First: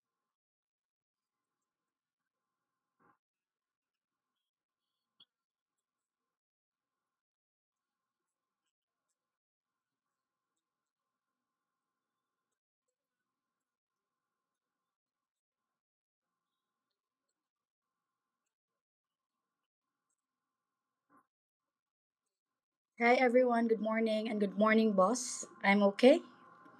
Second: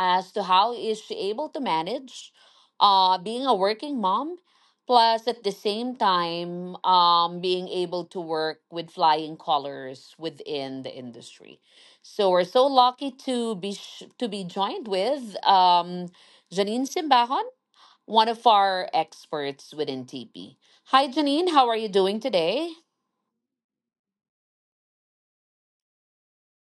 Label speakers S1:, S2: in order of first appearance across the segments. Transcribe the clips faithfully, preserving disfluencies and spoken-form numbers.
S1: as to how is she able to manage uh, being a working mom, plus at the same time um, being able to work with flying colors within the industry. So we're so lucky to be sh- to be joined with um, Janine Simbahan, one of our experts within T P. Hi, Janine. How are you doing today?
S2: Hi everyone, good morning and good morning, boss. I'm okay.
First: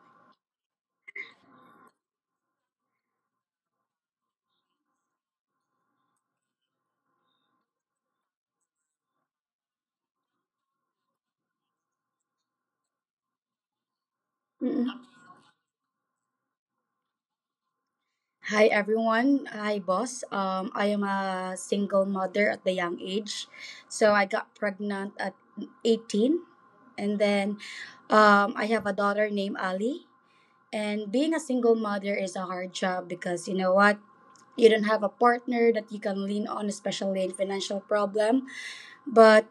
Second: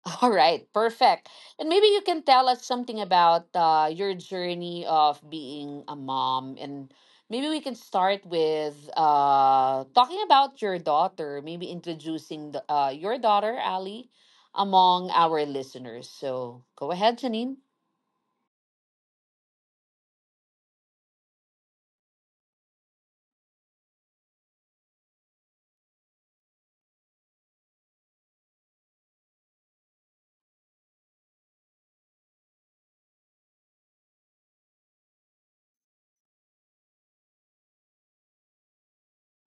S1: All right, perfect. And maybe you can tell us something about uh, your journey of being a mom, and maybe we can start with uh, talking about your daughter. Maybe introducing the, uh, your daughter, Ali,
S2: Mm-mm.
S1: among our listeners. So go ahead, Janine.
S2: Hi everyone, hi boss. Um, I am a single mother at the young age. So I got pregnant at eighteen, and then um, I have a daughter named Ali. And being a single mother is a hard job because you know what? You don't have a partner that you can lean on, especially in financial problem. But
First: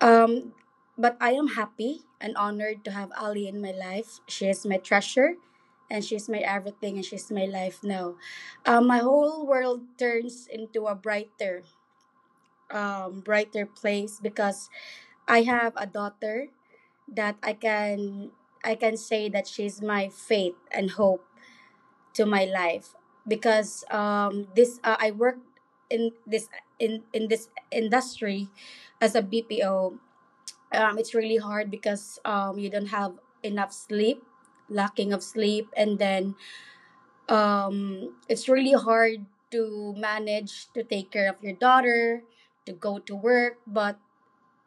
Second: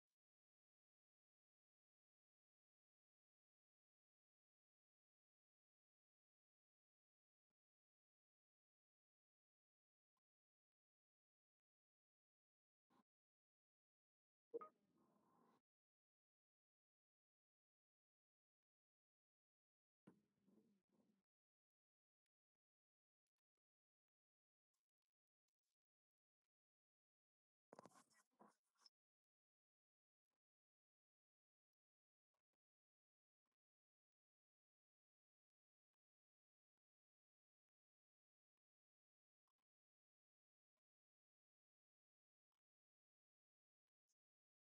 S2: Um, but I am happy and honored to have Ali in my life. She is my treasure, and she's my everything, and she's my life now. Um, my whole world turns into a brighter, um, brighter place because I have a daughter that I can I can say that she's my faith and hope to my life because um, this uh, I worked in this in in this industry as a B P O. Um, it's really hard because um, you don't have enough sleep, lacking of sleep, and then um, it's really hard to manage, to take care of your daughter, to go to work. But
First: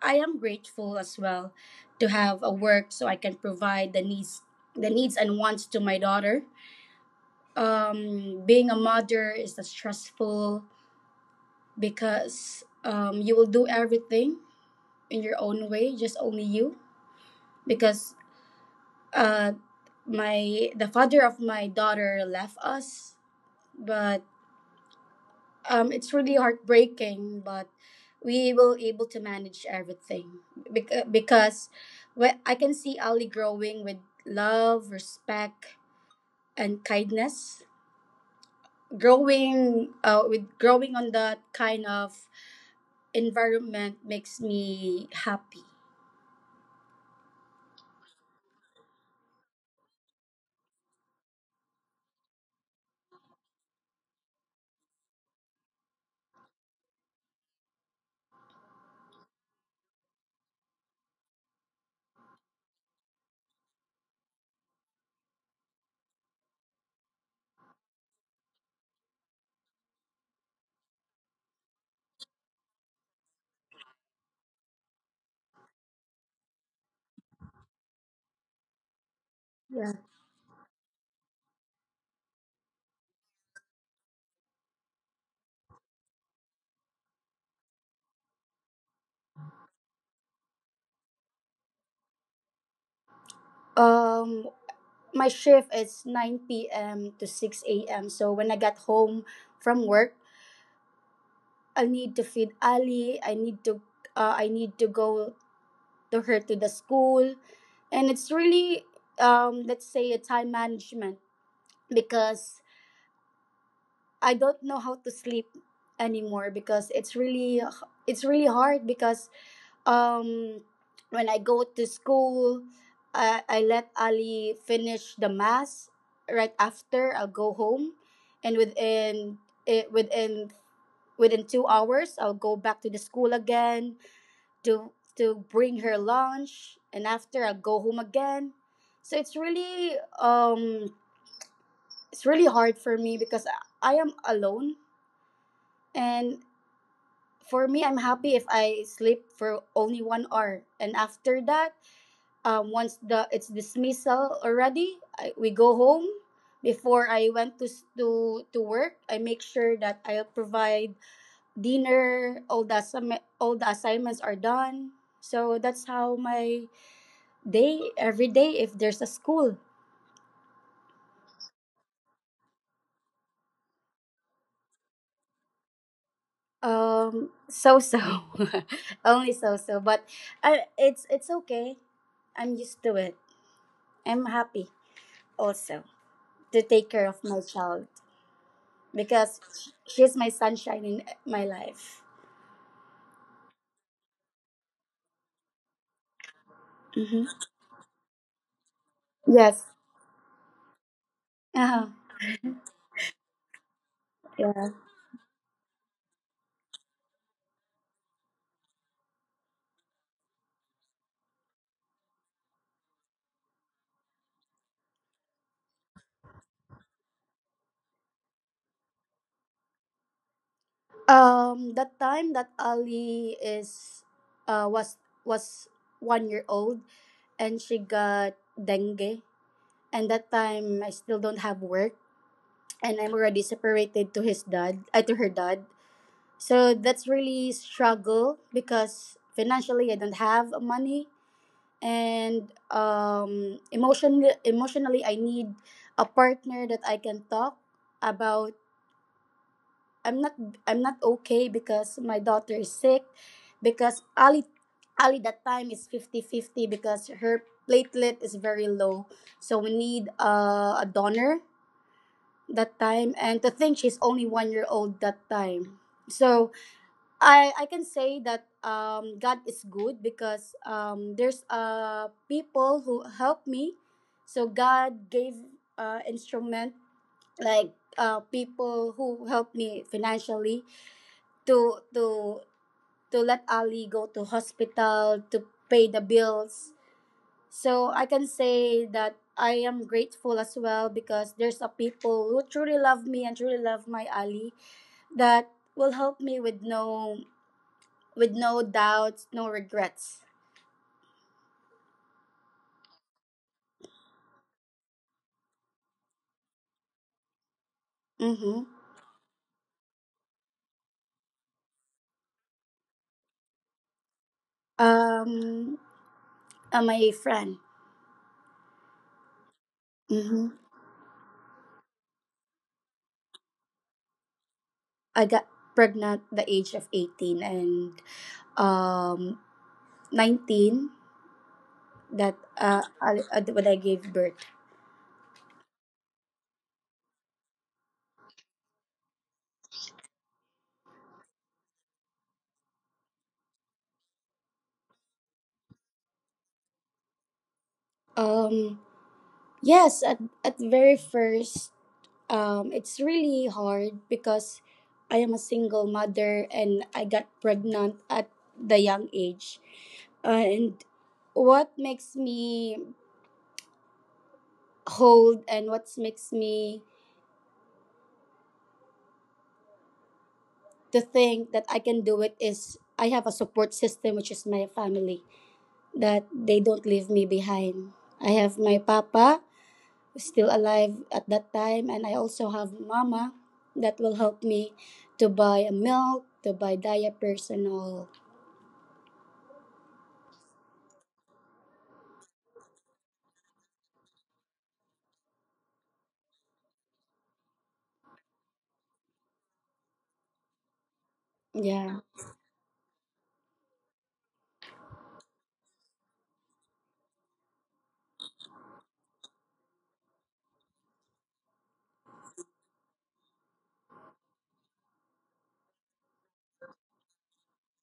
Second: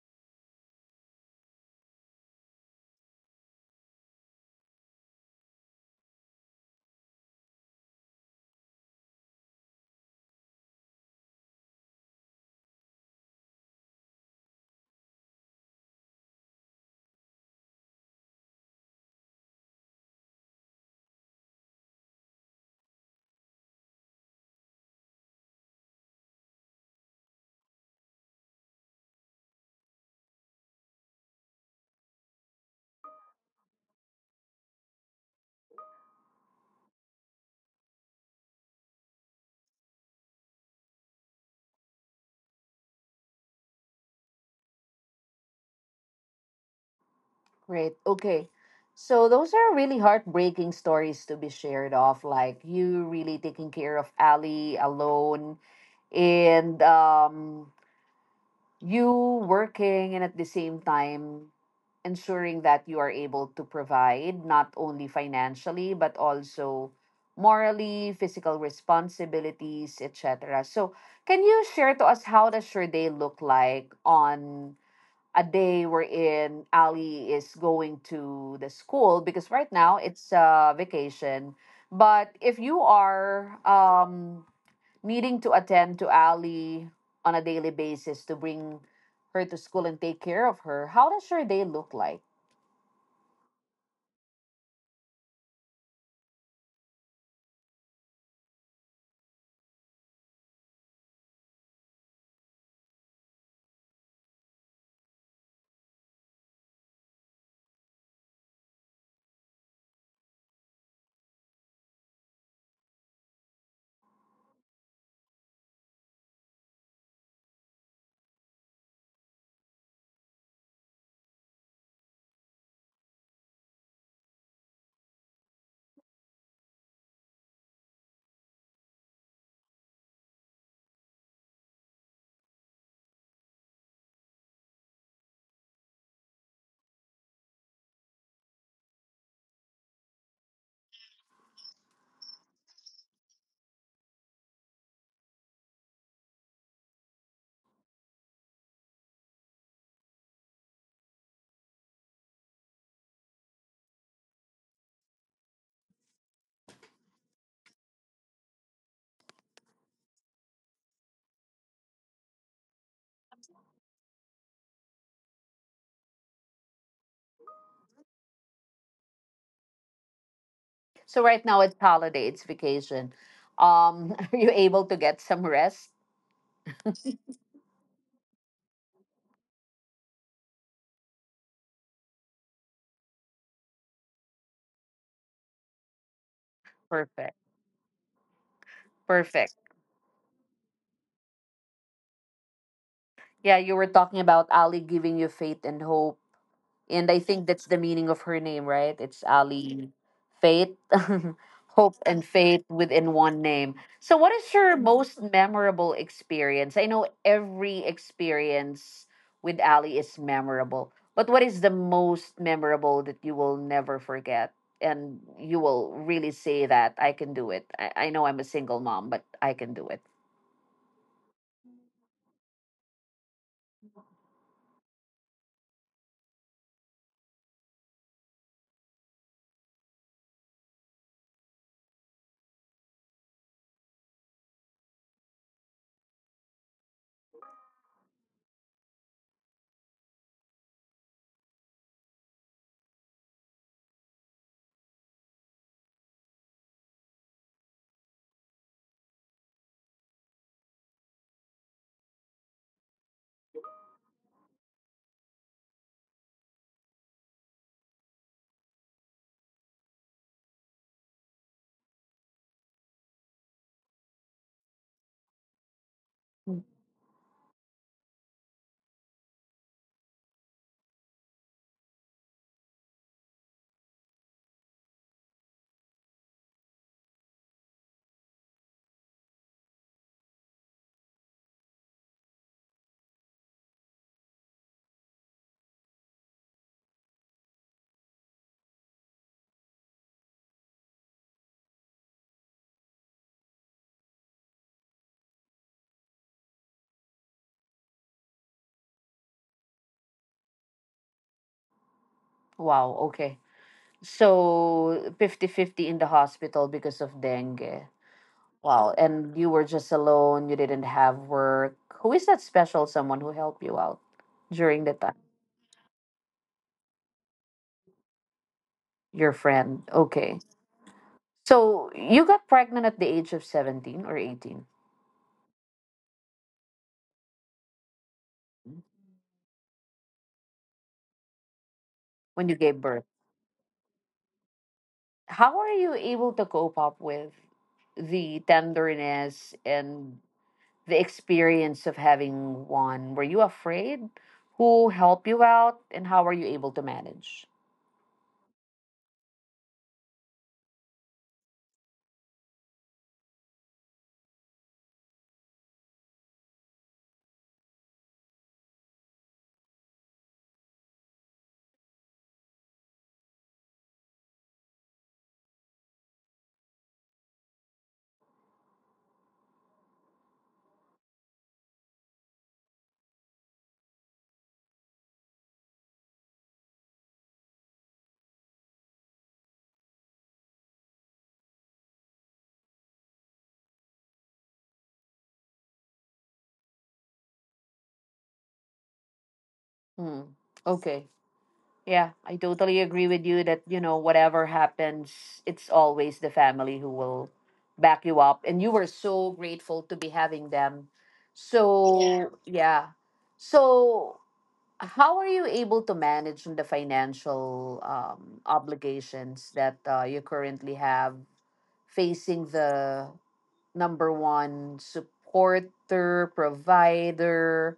S2: I am grateful as well to have a work so I can provide the needs, the needs and wants to my daughter. Um, being a mother is a stressful because um, you will do everything in your own way, just only you. Because uh, my the father of my daughter left us, but um it's really heartbreaking, but we will able to manage everything because because whe- I can see Ali growing with love, respect, and kindness, growing uh, with growing on that kind of environment makes me happy.
S1: Great. Okay. So those are really heartbreaking stories to be shared of, like you really taking care of Ali alone and um, you working and at the same time ensuring that you are able to provide not only financially but also morally, physical responsibilities, et cetera. So can you share to us how does your day look like on a day wherein Ali is going to the school because right
S2: Yeah.
S1: now it's a vacation. But if you are um, needing to attend to Ali on a daily basis to bring her to school and take care of her, how does your day look like?
S2: um my shift is nine p.m to six a.m, so when I got home from work, I need to feed Ali. I need to uh, I need to go to her to the school, and it's really, um, let's say, a time management because I don't know how to sleep anymore because it's really it's really hard because um, when I go to school, I, I let Ali finish the mass. Right after, I'll go home, and within it within within two hours I'll go back to the school again to to bring her lunch, and after, I'll go home again. So it's really um it's really hard for me because I I am alone, and for me I'm happy if I sleep for only one hour. And after that, um once the it's dismissal already. I, we go home. Before I went to s- to to work, I make sure that I'll provide dinner, all the assi- all the assignments are done. So that's how my day, every day if there's a school.
S1: So right now it's holiday, it's vacation. Um, are you able to get some rest?
S2: Um so so. Only so so, but uh, it's it's okay. I'm used to it. I'm happy also to take care of
S1: Perfect.
S2: my child because
S1: Perfect.
S2: she's my sunshine in my life.
S1: Yeah, you were talking about Ali giving you faith and hope. And I
S2: Hmm.
S1: think that's the meaning of her name, right? It's
S2: Yes.
S1: Ali. Faith. Hope
S2: Uh-huh.
S1: and faith within one name. So, what is
S2: Yeah.
S1: your most memorable experience? I know every experience with Ali is memorable, but what is the most memorable that you will never forget? And you will really say that I can do it. I, I know I'm a single mom, but I can do it.
S2: um that time that Ali is uh was was one year old, and she got dengue, and that time I still don't have work, and I'm already separated to his dad, uh, to her dad. So that's really struggle because financially I don't have money, and um emotionally emotionally I need a partner that I can talk about. I'm not I'm not okay because my daughter is sick because Ali Ali that time is fifty fifty because her platelet is very low, so we need uh, a donor that time. And to think she's only one year old that time. So i i can say that um God is good because um there's uh people who help me. So God gave uh instrument, like uh people who help me financially to to to let Ali go to hospital, to pay the bills. So I can say that I am grateful as well because there's a people who truly love me and truly love my Ali, that will help me with no with no doubts, no regrets.
S1: Wow, okay. So fifty fifty in the hospital because of dengue.
S2: Mm-hmm.
S1: Wow. And you were just alone, you didn't have work. Who is that special someone who helped you out during the time?
S2: Um, uh, my friend.
S1: Your friend. Okay.
S2: Mm-hmm.
S1: So you got pregnant at the age of seventeen or eighteen
S2: I got pregnant the age of eighteen, and um nineteen that
S1: when you gave
S2: uh,
S1: birth.
S2: I, uh, when I gave birth.
S1: How are you able to cope up with the tenderness and the experience of having one? Were you afraid? Who helped you out and how were you able to manage?
S2: Um, yes, at, at very first. Um, it's really hard because I am a single mother and I got pregnant at the young age. And what makes me hold and what makes me to think that I can do it is I have a support system, which is my family, that they don't leave me behind. I have my papa, who's still alive at that time, and I also have mama that will help me to buy a milk, to buy diapers and all.
S1: Hmm. Okay. Yeah, I totally agree with you that, you know, whatever happens, it's always the family who will back you up. And you were so grateful to be having them.
S2: Yeah.
S1: So, yeah. So, how are you able to manage the financial um, obligations that uh, you currently have facing the number one supporter, provider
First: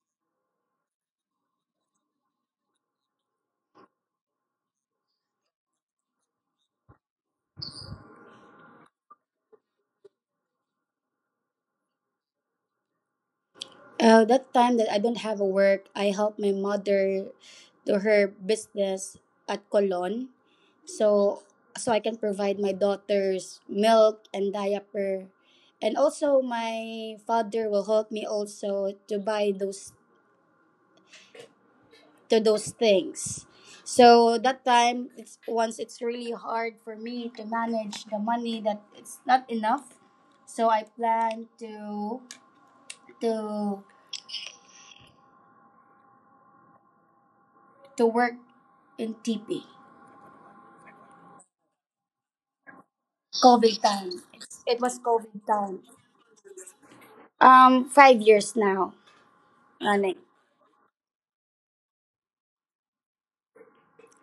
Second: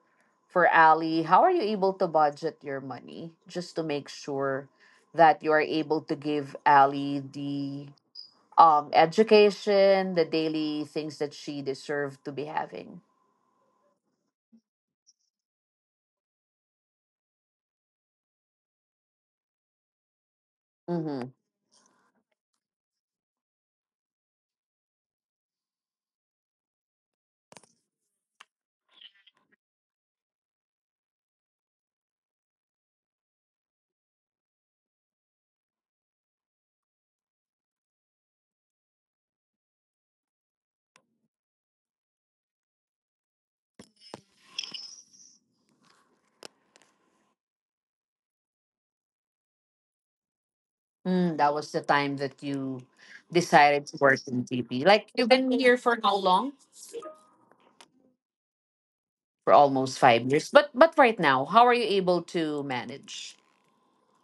S1: for Ali? How are you able to budget your money just to make sure that you are able to give Ali the um education, the daily things that she deserved to be having?
S2: Uh, that time that I don't have a work, I help my mother do her business at Colon.
S1: Mm-hmm.
S2: So so I can provide my daughters milk and diaper. And also my father will help me also to buy those, to those things. So that time it's once it's really hard for me to manage the money that it's not enough. So I plan to to to work in T P.
S1: Mm, that was the time that you
S2: COVID
S1: decided to work
S2: time.
S1: in
S2: It
S1: T P.
S2: was
S1: Like you've
S2: COVID
S1: been here
S2: time.
S1: for how long?
S2: Um, five years now
S1: For almost
S2: running.
S1: five years. But but right now, how are you able to manage?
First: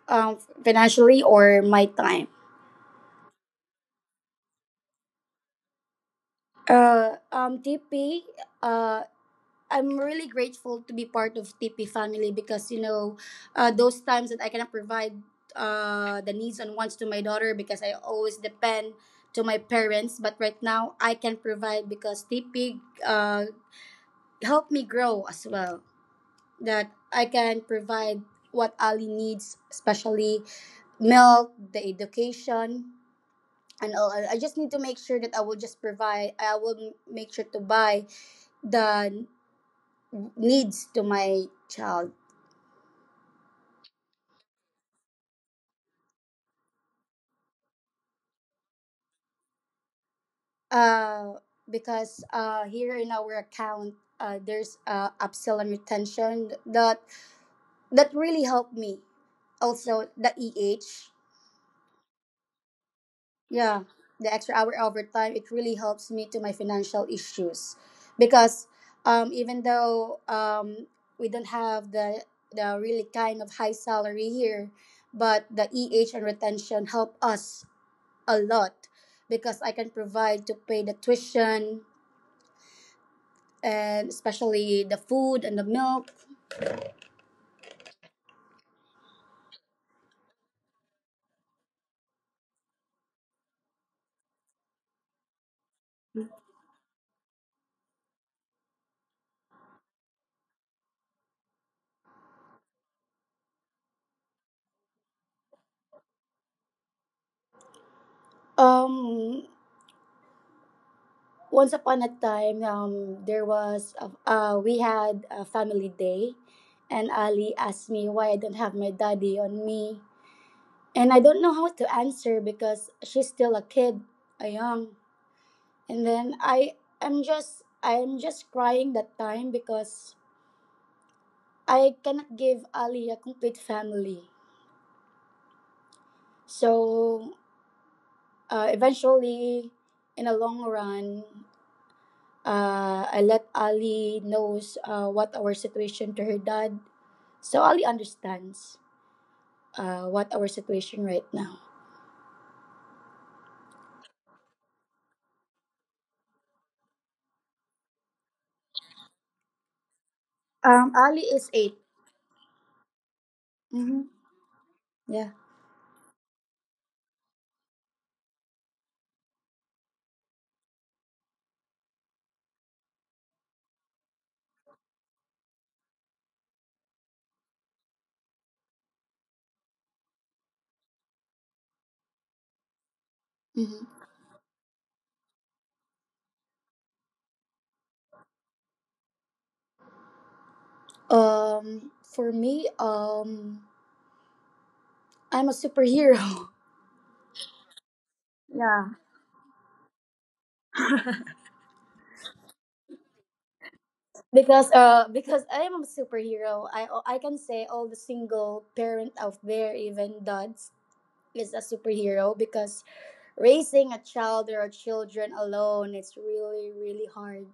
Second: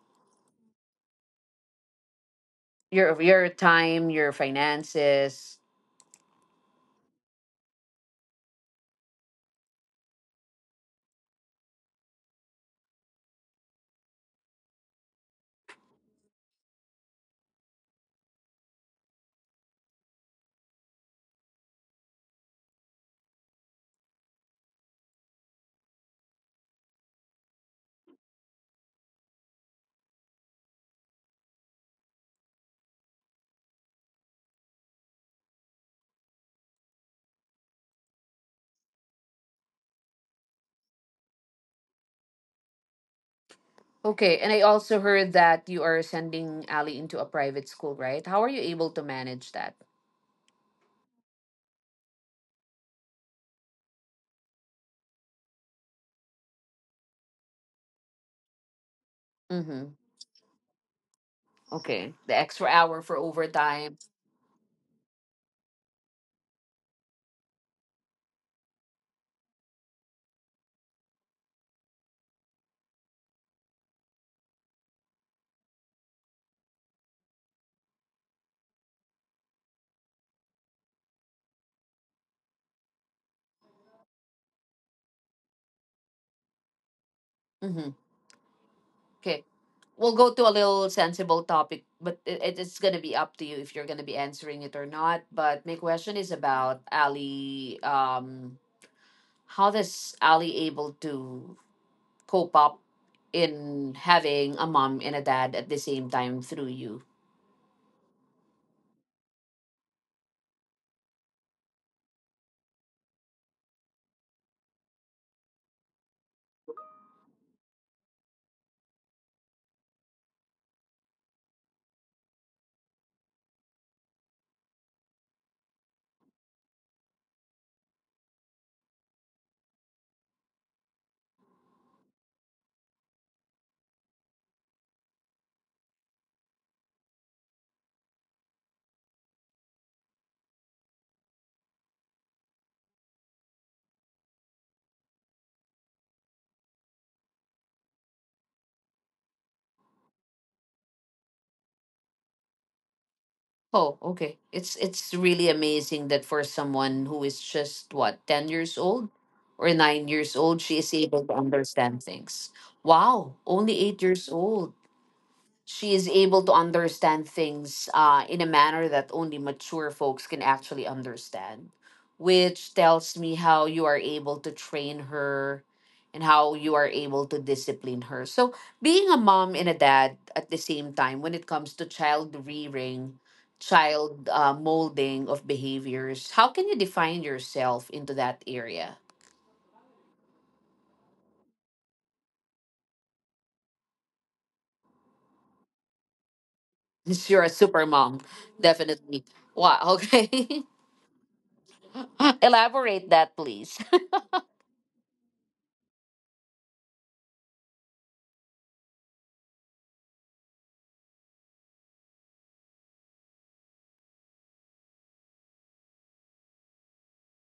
S2: Um, financially or my time.
S1: your your time, your finances.
S2: Uh, um, T P. Uh, I'm really grateful to be part of T P family because you know, uh, those times that I cannot provide uh the needs and wants to my daughter because I always depend to my parents. But right now I can provide because T P uh helped me grow as well, that I can provide what Ali needs, especially milk, the education, and all. I I just need to make sure that I will just provide. I will m- make sure to buy the n- needs to my child.
S1: Okay, and I also heard that you are sending Ali into a private school, right? How are you able to manage that?
S2: Uh, because uh, here in our account, uh, there's uh, upsell and retention that that really helped me.
S1: Mm-hmm.
S2: Also, the E H.
S1: Okay, the extra hour for
S2: Yeah,
S1: overtime.
S2: the extra hour overtime, it really helps me to my financial issues because um, even though um, we don't have the the really kind of high salary here, but the E H and retention help us a lot because I can provide to pay the tuition and especially the food and the milk.
S1: Mm-hmm. Okay, we'll go to a little sensible topic, but it, it- it's gonna be up to you if you're gonna be answering it or not. But my question is about Ali. Um, how does Ali able to cope up in having a mom and a dad at the same time through you?
S2: Um, once upon a time, um, there was a, uh, we had a family day, and Ali asked me why I don't have my daddy on me, and I don't know how to answer because she's still a kid, a young, and then I am just I'm just crying that time because I cannot give Ali a complete family. So uh, eventually, in a long run, Uh, I let Ali knows uh, what our situation to her dad, so Ali understands uh, what our situation right now.
S1: Oh, okay. It's it's really amazing that for someone who is just what, ten years old or nine years old, she
S2: Um,
S1: is
S2: Ali
S1: able to
S2: is eight.
S1: understand things. Wow, only eight
S2: Mm-hmm.
S1: years old
S2: Yeah.
S1: she is able to understand things uh, in a manner that only mature folks can actually understand, which tells me how you are able to train her and how you are able to discipline her. So, being a mom and a dad at the same time, when it comes to child rearing,
S2: Mm-hmm.
S1: child uh, molding of behaviors, how can you define yourself into that area?
S2: Um, for me, um, I'm a superhero.
S1: Since you're a super mom,
S2: Yeah,
S1: definitely. Wow, okay. Elaborate that, please.
S2: because uh, because I am a superhero. I I can say all the single parent out there, even dads, is a superhero because raising a child or children alone, it's really really hard.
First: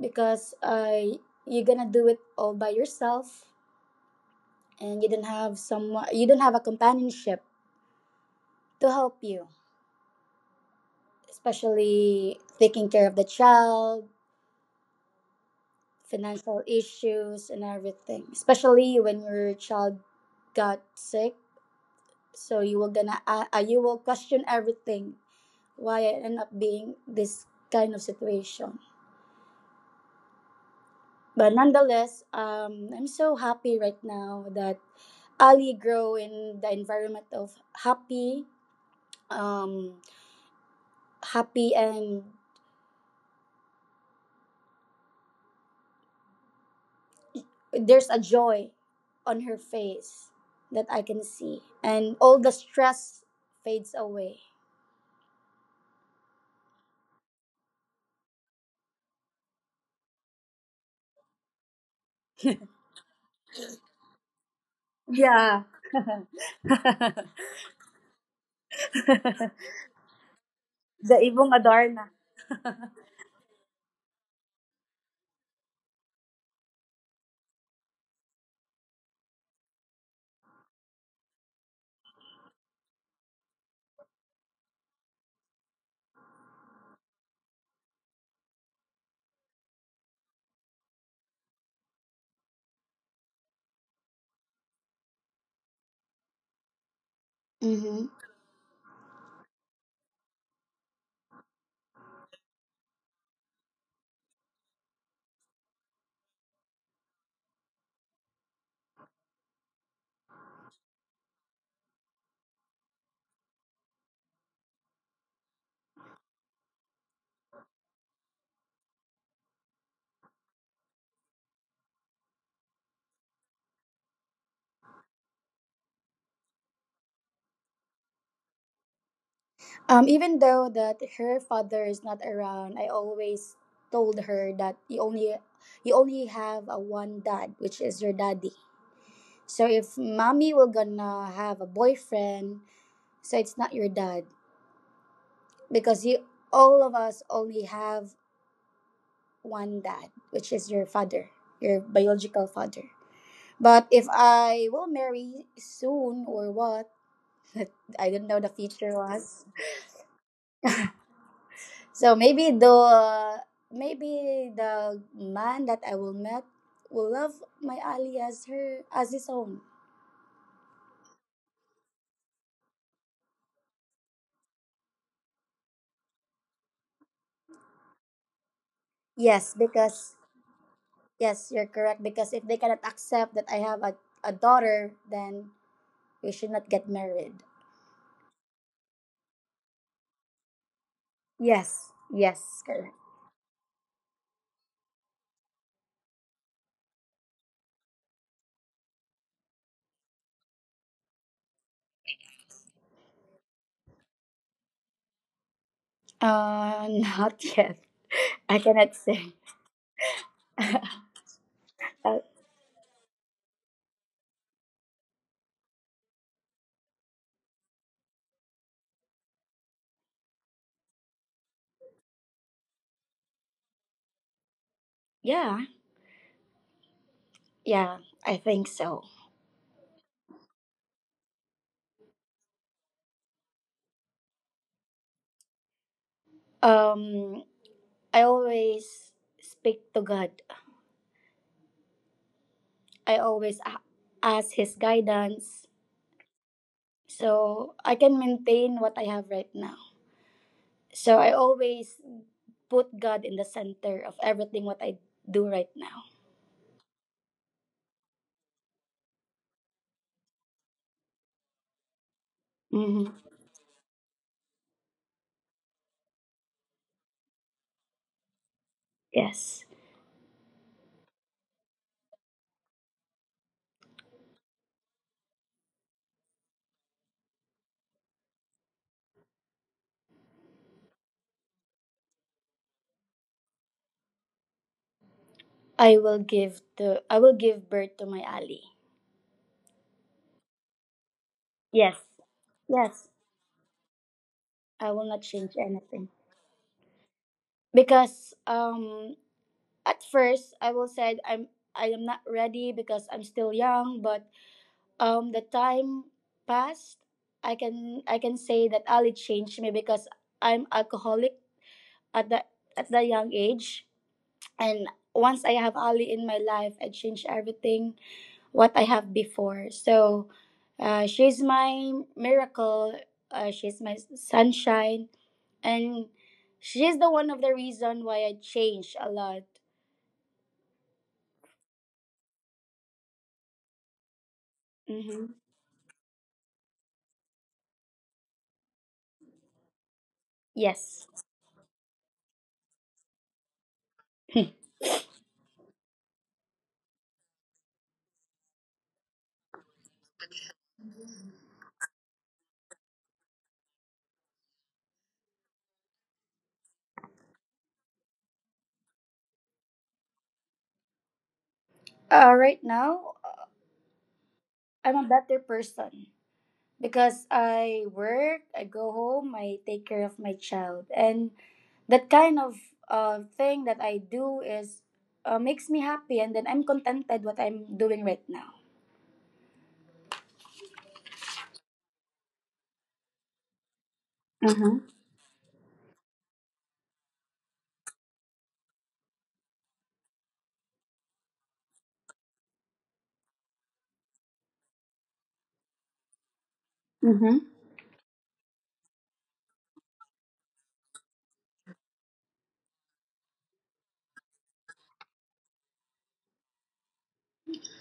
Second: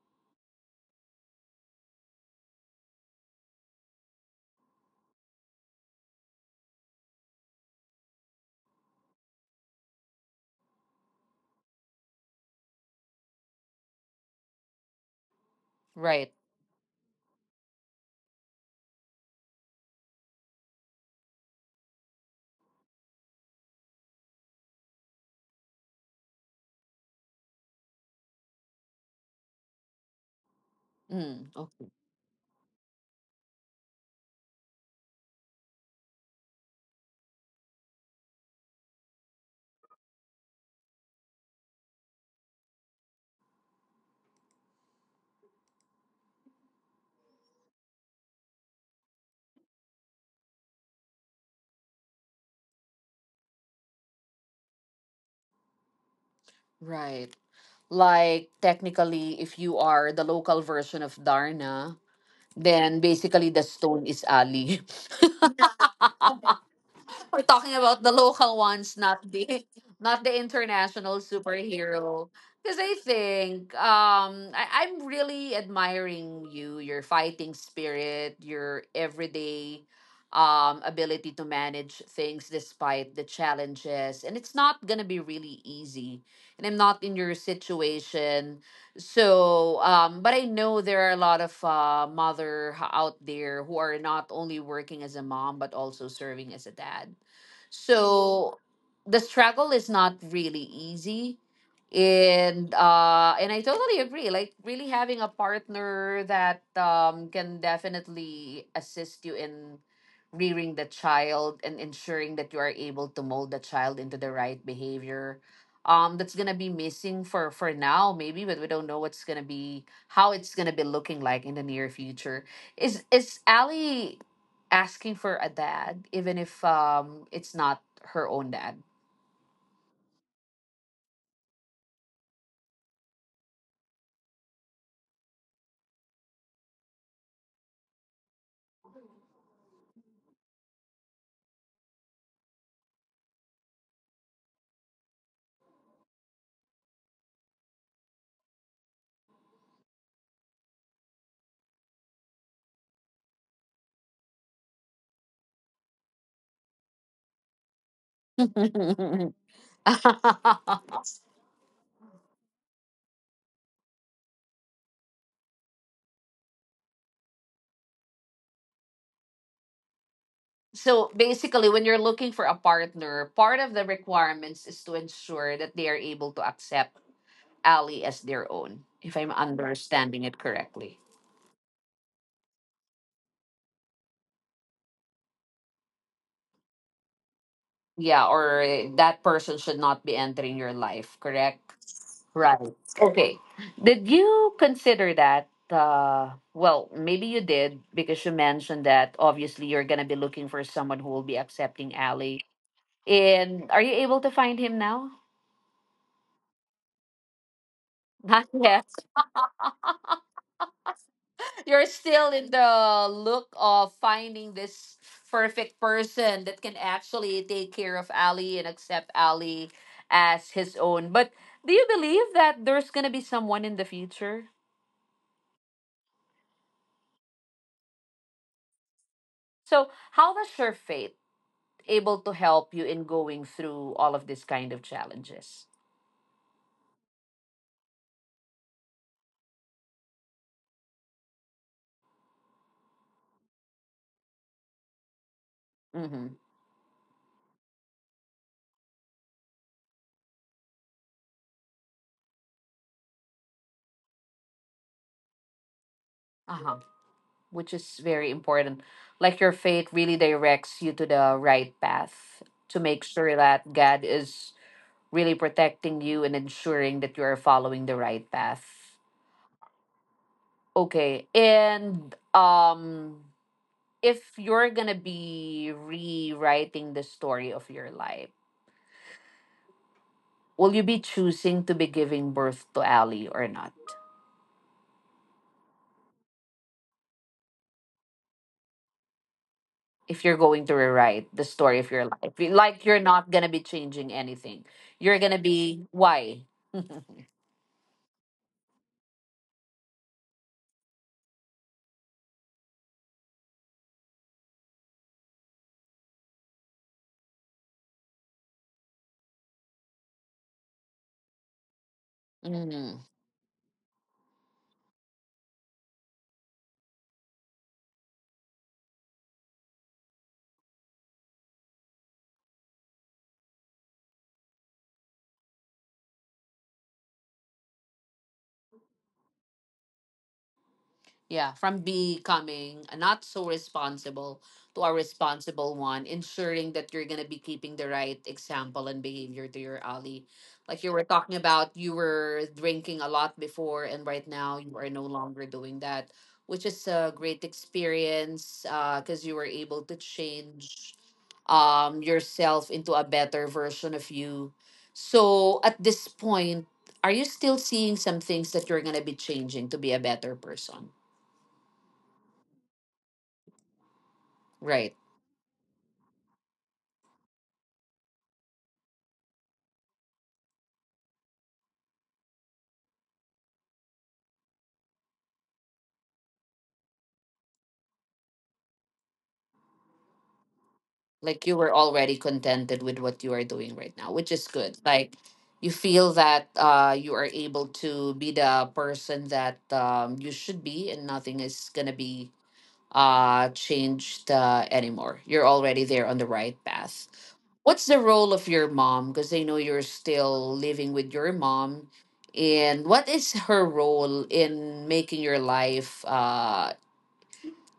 S2: Because uh, you're gonna do it all by yourself, and you don't have someone, you don't have a companionship to help you, especially taking care of the child,
S1: Right.
S2: financial issues, and everything, especially when your child got sick. So you were gonna uh, uh, you will question everything, why I end up being this kind of situation.
S1: Mm,
S2: But
S1: okay.
S2: nonetheless, um, I'm so happy right now that Ali grow in the environment of happy, um, happy, and there's a joy on her face that I can see, and all the stress fades away.
S1: Right. Like technically, if you are the local version of Darna, then basically the stone is Ali.
S2: Yeah. the
S1: We're talking about the local ones, not the not the international
S2: Ibong Adarna.
S1: superhero. Because I think um, I, I'm really admiring you, your fighting spirit, your everyday um, ability to manage things despite the challenges. And it's not going to be really easy. And I'm not in your situation. So, um, but I know there are a lot of uh, mother h- out there who are not only working as a mom but also serving as a dad.
S2: Mm-hmm.
S1: So the struggle is not really easy. And uh and I totally agree. Like really having a partner that um can definitely assist you in rearing the child and ensuring that you are able to mold the child into the right behavior. Um, that's gonna be missing for for now, maybe, but we don't know what's gonna be how it's gonna be looking like in the near future. Is is Ali asking for a dad, even if um it's not her own dad.
S2: Um, even though that her father is not around, I always told her that you only you only have a one dad, which is your daddy. So if mommy will gonna have a boyfriend, so it's not your dad because you all of us only have one dad, which is your father, your biological father. But if I will marry soon or what, I don't know the future was. So maybe the maybe the man that I will met will love my Ali as her as his own.
S1: So basically, when you're looking for a partner, part of the requirements is to ensure that they are able to accept Ali as their own, if I'm
S2: Yes, because
S1: understanding it correctly.
S2: Yes, you're correct. Because if they cannot accept that I have a, a daughter, then we should not get married.
S1: Yeah, or eh, that person should not be entering your life, correct?
S2: Yes,
S1: Right.
S2: yes, correct.
S1: Okay. Did you consider that? Uh, well, maybe you did because you mentioned that obviously you're going to be looking for someone who will be accepting Ali. And are you able to find him now?
S2: Uh, not yet.
S1: Not
S2: I
S1: yet.
S2: cannot say.
S1: You're
S2: Uh,
S1: still in the look of finding this perfect person that can actually take care of Ali and accept Ali as his own. But do you believe that there's going to be someone in the future?
S2: yeah, yeah, I think so.
S1: So, how does your faith able to help you in going through all of these kind of challenges.
S2: Um, I always speak to God. I always a- ask His guidance,
S1: Mm-hmm.
S2: so I can maintain what I have right now. So I always put God in the center of everything what I do right now.
S1: Uh-huh. Which is very important. Like your faith really directs you to the right path to make
S2: Hmm.
S1: sure that God is really protecting you and ensuring that you are following the right path.
S2: Yes.
S1: Okay. And um if you're going to be rewriting the story of your life, will you be choosing to be giving birth to Ali or not?
S2: I will give the I will give birth to my ally.
S1: If you're going to rewrite the story of
S2: Yes.
S1: your life. You- Like you're
S2: Yes.
S1: not gonna be changing anything.
S2: I will not
S1: You're gonna
S2: change
S1: be
S2: anything.
S1: why.
S2: Because um at first I will said I'm I am not ready because I'm still young, but um the time passed. I can I can say that Ali changed me because I'm alcoholic at the at the
S1: Mhm.
S2: young age. And once I have Ali in my life I change everything. What I have before. So uh, she's my miracle. Uh, she's my sunshine, and she's the one of the reason why I changed a lot.
S1: Yeah, from becoming a not so responsible to a
S2: Hmm.
S1: responsible one, ensuring that you're going to be keeping the right example and behavior to your ally. Like you were
S2: Yes.
S1: talking about, you were drinking a lot before, and right
S2: uh,
S1: now you are no longer doing that, which is a great experience because you were able to change um, yourself into a better version of you. So at this point, are you still seeing some things that you're going to be changing to be a better person?
S2: right now, I'm
S1: Right.
S2: a better person because I work, I go home, I take care of my child, and that kind of uh, thing that I do is uh, makes me happy, and then I'm contented what I'm doing right now.
S1: Like you were already contented with what you are doing right now, which is good. Like you feel that uh you are able to be the person that um you should be and nothing is gonna be uh changed uh anymore. You're already there on the right path.
S2: Mm-hmm.
S1: What's the role of your mom? Because I know you're still living with your mom. And what is her role in making your life uh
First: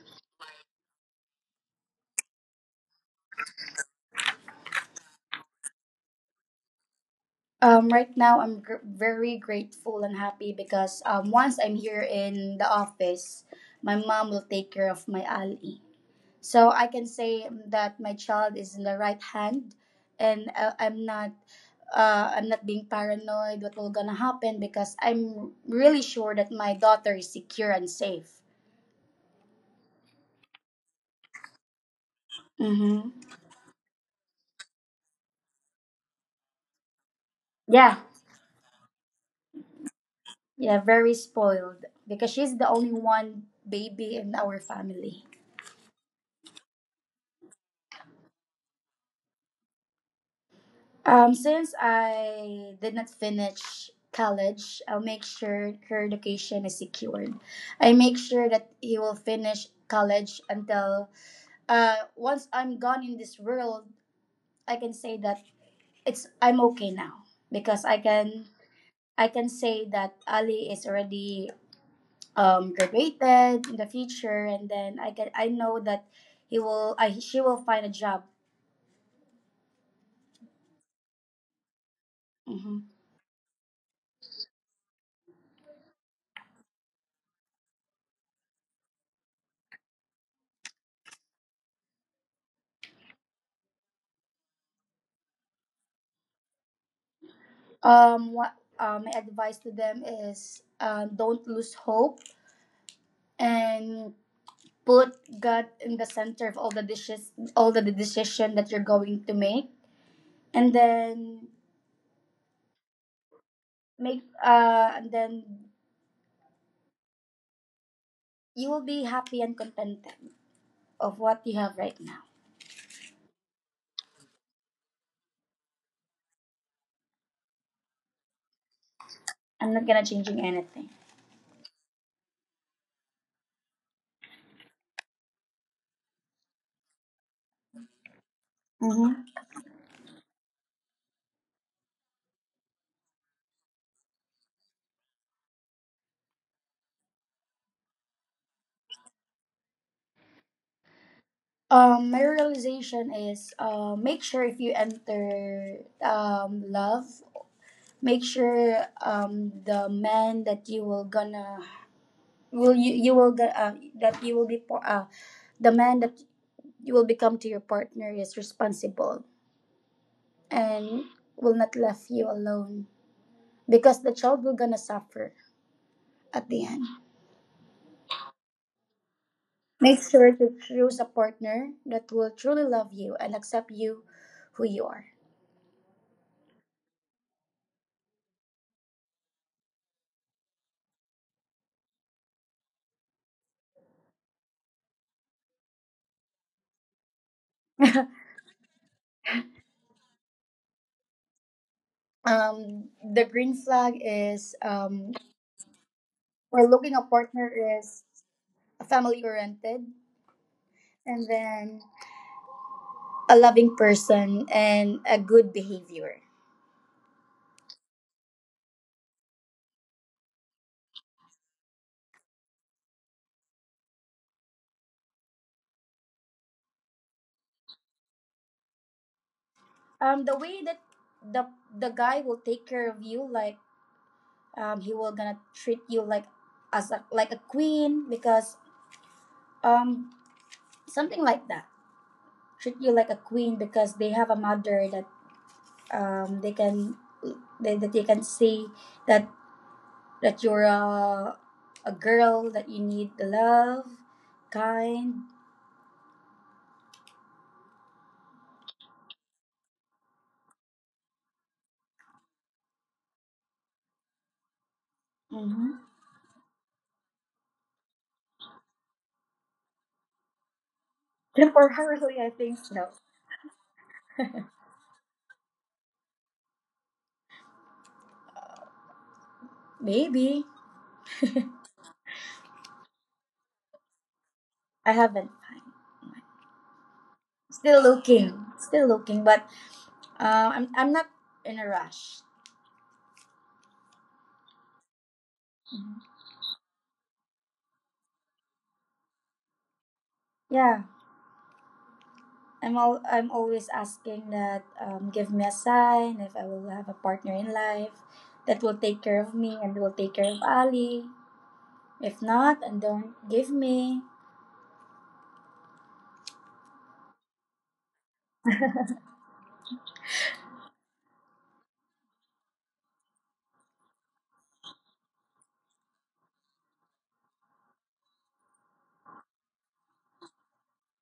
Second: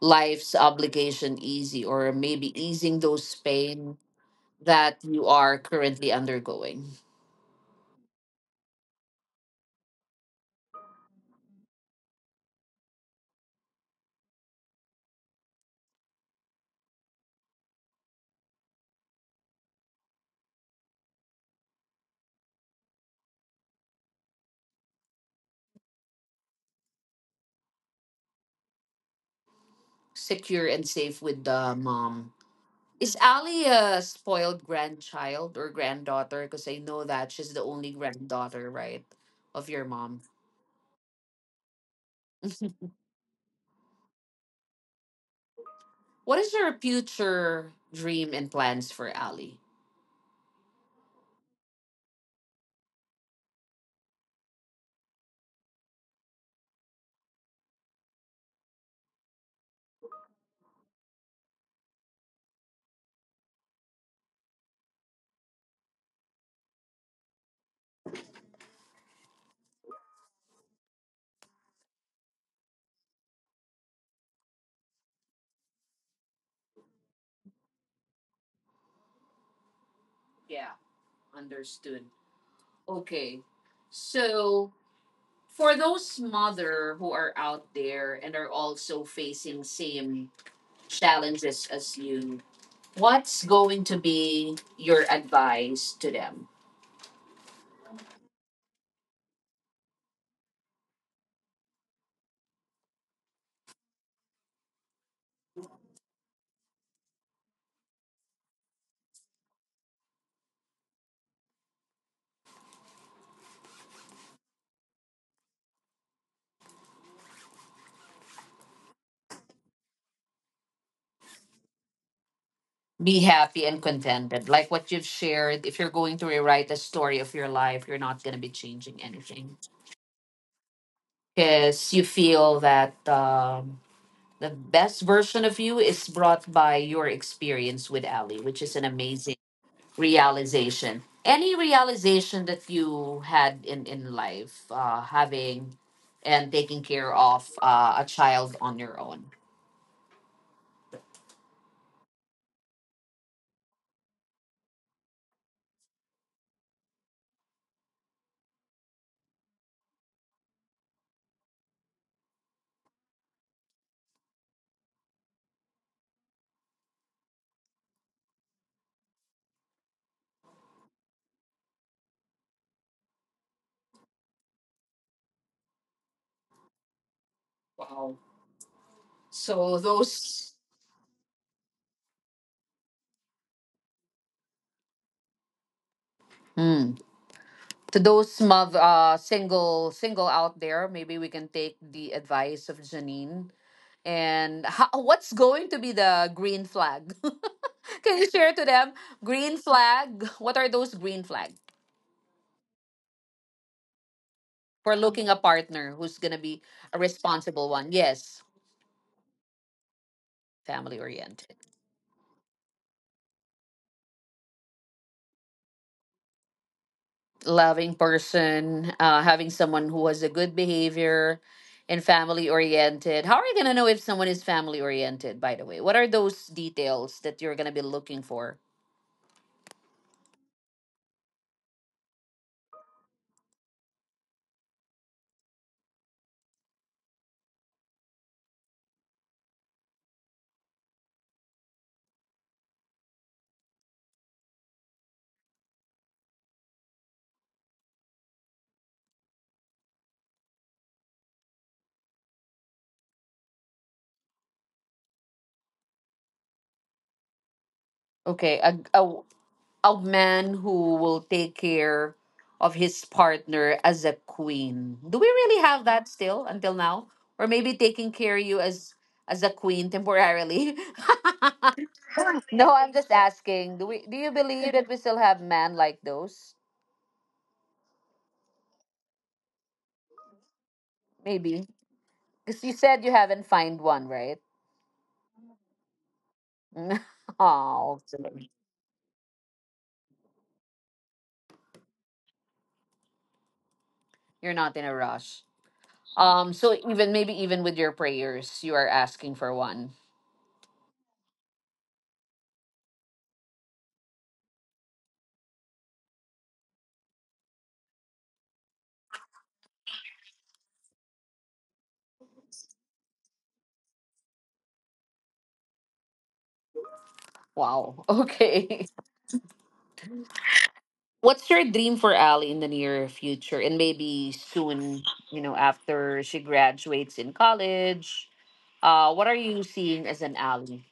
S1: life's obligation easy or maybe easing those pain that you are currently undergoing.
S2: Um, right now, I'm gr- very grateful and happy because um, once I'm here in the office, my mom will take care of my Ali. So I can say that my child is in the right hand, and uh, I'm not. Uh, I'm not being paranoid what will gonna happen because I'm really sure that my daughter is secure and safe.
S1: Secure and safe with the mom. Is
S2: Mm-hmm.
S1: Ali a spoiled grandchild or granddaughter? Because I know that she's the only
S2: Yeah,
S1: granddaughter, right, of your mom.
S2: yeah, very spoiled because she's the only one baby in our family.
S1: What is her future dream and plans for Ali?
S2: Um, since I did not finish college, I'll make sure her education is secured. I make sure that he will finish college until uh once I'm gone in this world, I can say that it's I'm okay now because I can I can say that Ali is already um graduated in the future, and then I can I know that he will I she will find a job.
S1: Yeah, understood.
S2: Mhm.
S1: Okay, so for those mother who are out there and are also facing same challenges as you, what's going to be your advice to them?
S2: Um, what uh, My advice to them is um, don't lose hope and put God in the center of all the dishes, all the decision that you're going to make, and then make uh, and then you will be happy and contented of what you have right now.
S1: Be happy and contented. Like what you've shared, if you're going to rewrite the story of your life, you're not going to be changing anything
S2: I'm not gonna changing anything.
S1: because you feel that um, the best version of you is brought by your experience with Ali, which is an
S2: Mm-hmm.
S1: amazing realization. Any realization that you had in, in life, uh, having and taking care of uh, a child on your own.
S2: Um, my realization is uh, make sure if you enter um, love, make sure um, the man that you will gonna will you you will get uh, that you will be par- uh, the man that you will become to your partner is responsible and will not left you alone because the child will gonna suffer at the end.
S1: So
S2: Make sure to
S1: those
S2: choose a partner that will truly love you and accept you who you are.
S1: Mm. To those mother uh single single out there, maybe we can take the advice of Janine. And how, what's going to be the green flag? Can you share to them green flag? What are those green flag
S2: Um the green flag is
S1: for
S2: um
S1: looking a partner who's gonna be
S2: we're looking
S1: a
S2: a partner
S1: responsible one?
S2: is
S1: Yes,
S2: family oriented,
S1: family
S2: and
S1: oriented.
S2: then a loving person and a good behavior.
S1: Loving person, uh, having someone who has a good behavior and family oriented. How are you going to know if someone is family oriented, by the way? What are those details that you're going to be looking for?
S2: Um the way that the the guy will take care of you, like, um he will gonna treat you like as a, like a queen because um something like that treat you like a queen because they have a mother that um they can they, that they can see that that you're a a girl that you need the love kind.
S1: Okay, a, a, a man who will take care of his partner as a queen. Do we really have
S2: Mm-hmm.
S1: that still until now? Or maybe taking care of you as as a queen temporarily?
S2: Temporarily, I think
S1: No,
S2: so.
S1: I'm just asking. Do we do you believe that we still have men like those?
S2: Maybe.
S1: Maybe. Because you said you haven't find one, right?
S2: I haven't. Still
S1: Oh,
S2: looking, still looking, but Uh, I'm I'm not in a rush.
S1: you're not in a rush.
S2: Mhm.
S1: Um, so even maybe even with your prayers, you are asking for one.
S2: Yeah, I'm all I'm always asking that, um, give me a sign if I will have a partner in life that will take care of me and will take care of Ali. If not, and don't give me.
S1: Wow. Okay. What's your dream for Ali in the near future, and maybe soon? You know, after she graduates in college, uh, what are you seeing as an Ali?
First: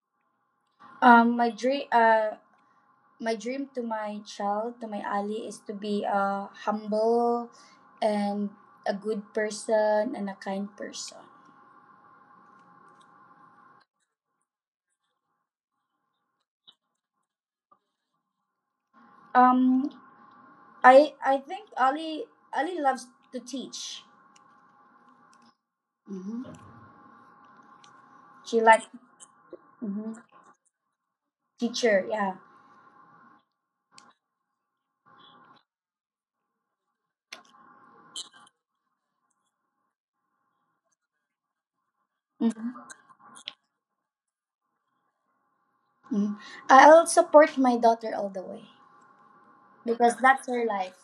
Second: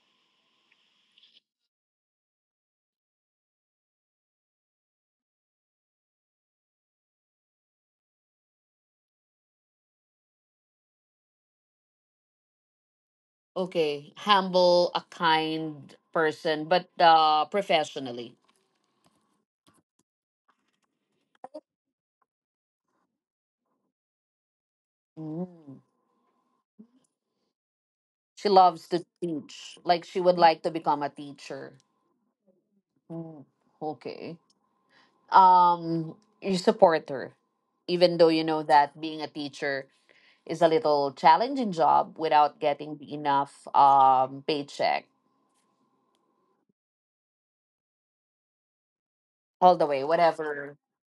S2: Um, my dream uh my dream to my child to my Ali is to be a humble and a good person and a kind person.
S1: Okay, humble, a kind person, but uh, professionally.
S2: Um, I I think Ali Ali loves to teach.
S1: Mm.
S2: Mhm.
S1: She
S2: She
S1: loves
S2: likes.
S1: to teach. Like she
S2: Hmm.
S1: would like to become a teacher.
S2: Teacher, yeah.
S1: Mm. Okay. Um, you support her, even though you know that being a teacher is a little challenging job without
S2: Hmm.
S1: getting the enough um paycheck
S2: I'll support my daughter all the way
S1: all the way,
S2: because that's her
S1: whatever.
S2: life.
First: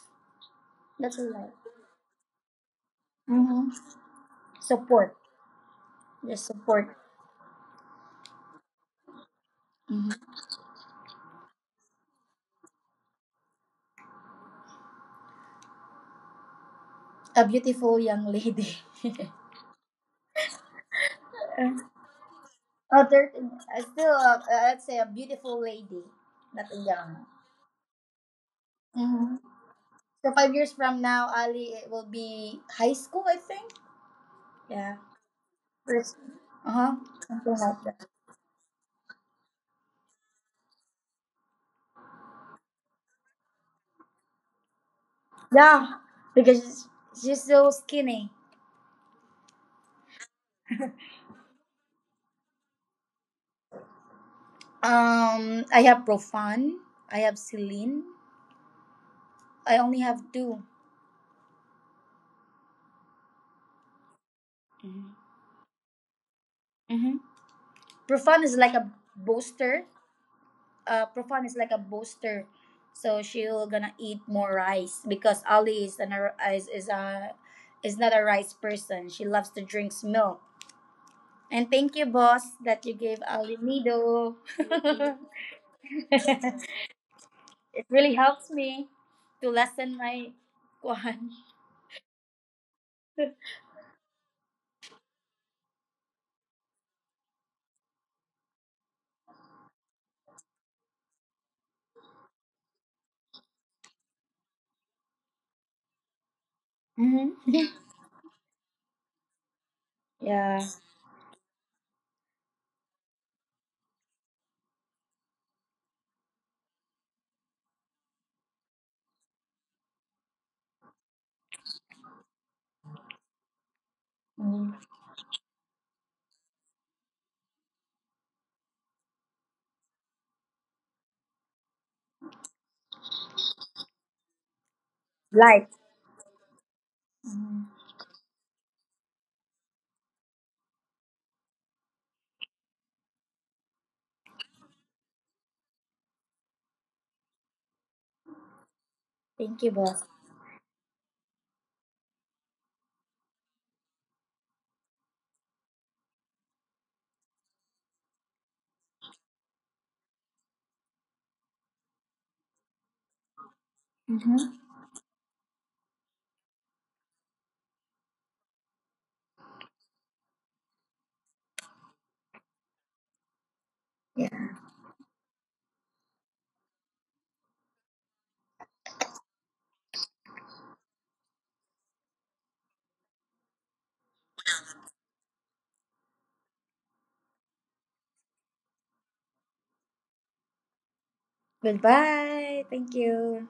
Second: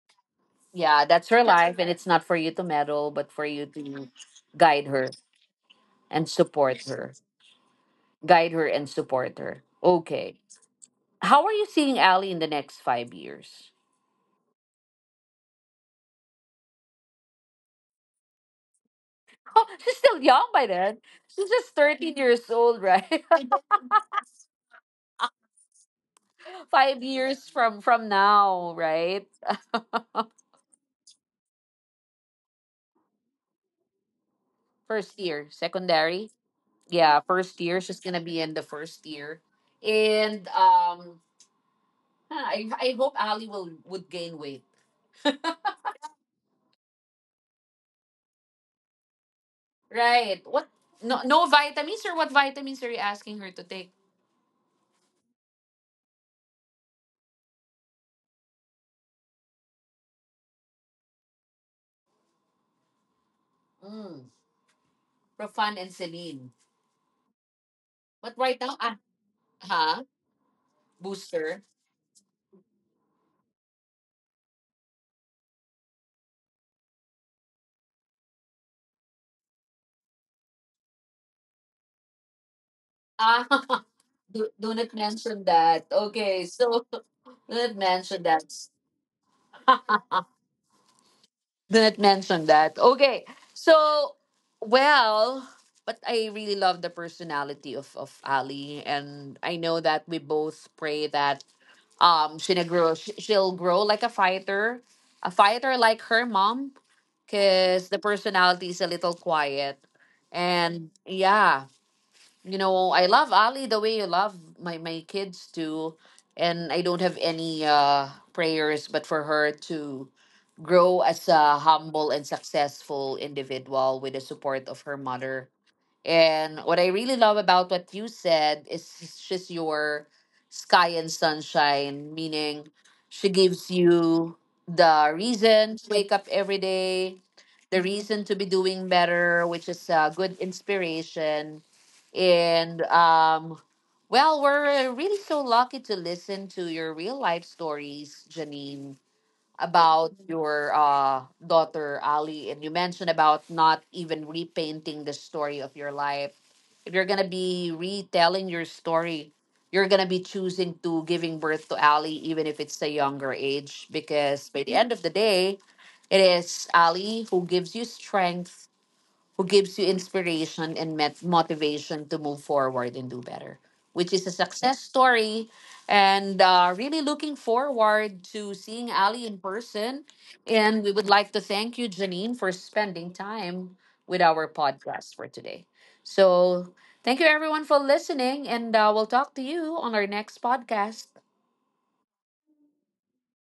S1: Yeah,
S2: That's
S1: that's
S2: her
S1: her
S2: life.
S1: life, and it's not for you to meddle, but for you
S2: Hmm.
S1: to guide her
S2: Support,
S1: and
S2: just
S1: support
S2: support.
S1: her. Guide her and support her.
S2: Hmm.
S1: Okay. How are you seeing Ali in the next five years?
S2: A beautiful young lady.
S1: Oh, she's still young by then. She's just thirteen years old,
S2: Oh,
S1: right?
S2: thir- uh, still, uh, uh, let's say a beautiful lady, not a
S1: Five
S2: young.
S1: years from from now, right?
S2: Hmm. So five years from now, Ali it will be high school, I think. Yeah.
S1: First year,
S2: First,
S1: secondary.
S2: uh huh,
S1: Yeah,
S2: something
S1: first year.
S2: like
S1: She's
S2: that.
S1: gonna be in the first year, and um, huh, I I hope Ali will would gain weight,
S2: Yeah, because she's so skinny.
S1: right? What? No, no vitamins or what vitamins are you asking her to take?
S2: Um, I have Profan. I have Celine. I only have two.
S1: Mm.
S2: Mm-hmm.
S1: Profan and Celine.
S2: Mm-hmm.
S1: But
S2: Profan is
S1: right now,
S2: like a
S1: ah,
S2: booster.
S1: huh?
S2: Uh, Profan is
S1: Booster.
S2: like a booster, so she'll gonna eat more rice because Ali is an ar- is is a is not a rice person. She loves to drink milk. And thank you, boss, that you gave
S1: Ah,
S2: Ali Nido.
S1: do, do not mention
S2: It
S1: that. Okay, so do not
S2: really
S1: mention that.
S2: helps me to lessen my kuhan.
S1: Do not mention that. Okay. So, well, but I really love the personality of, of Ali. And I know that we both pray that um she'll grow, sh- she'll grow like a fighter, a fighter like her mom,
S2: Mm-hmm.
S1: because the personality is a little quiet.
S2: Yeah.
S1: And yeah, you know, I love Ali the way you love my my kids too, and I don't have any uh prayers but for her to grow as a humble and successful individual with the support
S2: Mhm.
S1: of her mother, and what I really love about what you said is she's your sky and sunshine, meaning she gives you the
S2: Light.
S1: reason to wake up every day, the reason to be doing better, which is a good inspiration. And um, well, we're really so lucky to listen to your real life stories, Janine,
S2: Thank you, boss.
S1: about your uh, daughter Ali, and you mentioned about not even repainting the story of your life. If you're gonna be retelling your story, you're gonna be choosing to giving birth to Ali, even if it's a younger age, because
S2: Mm-hmm.
S1: by the end of the day, it is Ali who gives you strength, who gives you inspiration and met- motivation to move forward and do better, which is a
S2: Yeah.
S1: success story. And uh, really looking forward to seeing Ali in person. And we would like to thank you, Janine, for spending time with our podcast for today. So, thank you everyone for listening, and uh, we'll talk to you on our next podcast.
S2: Goodbye. Thank you.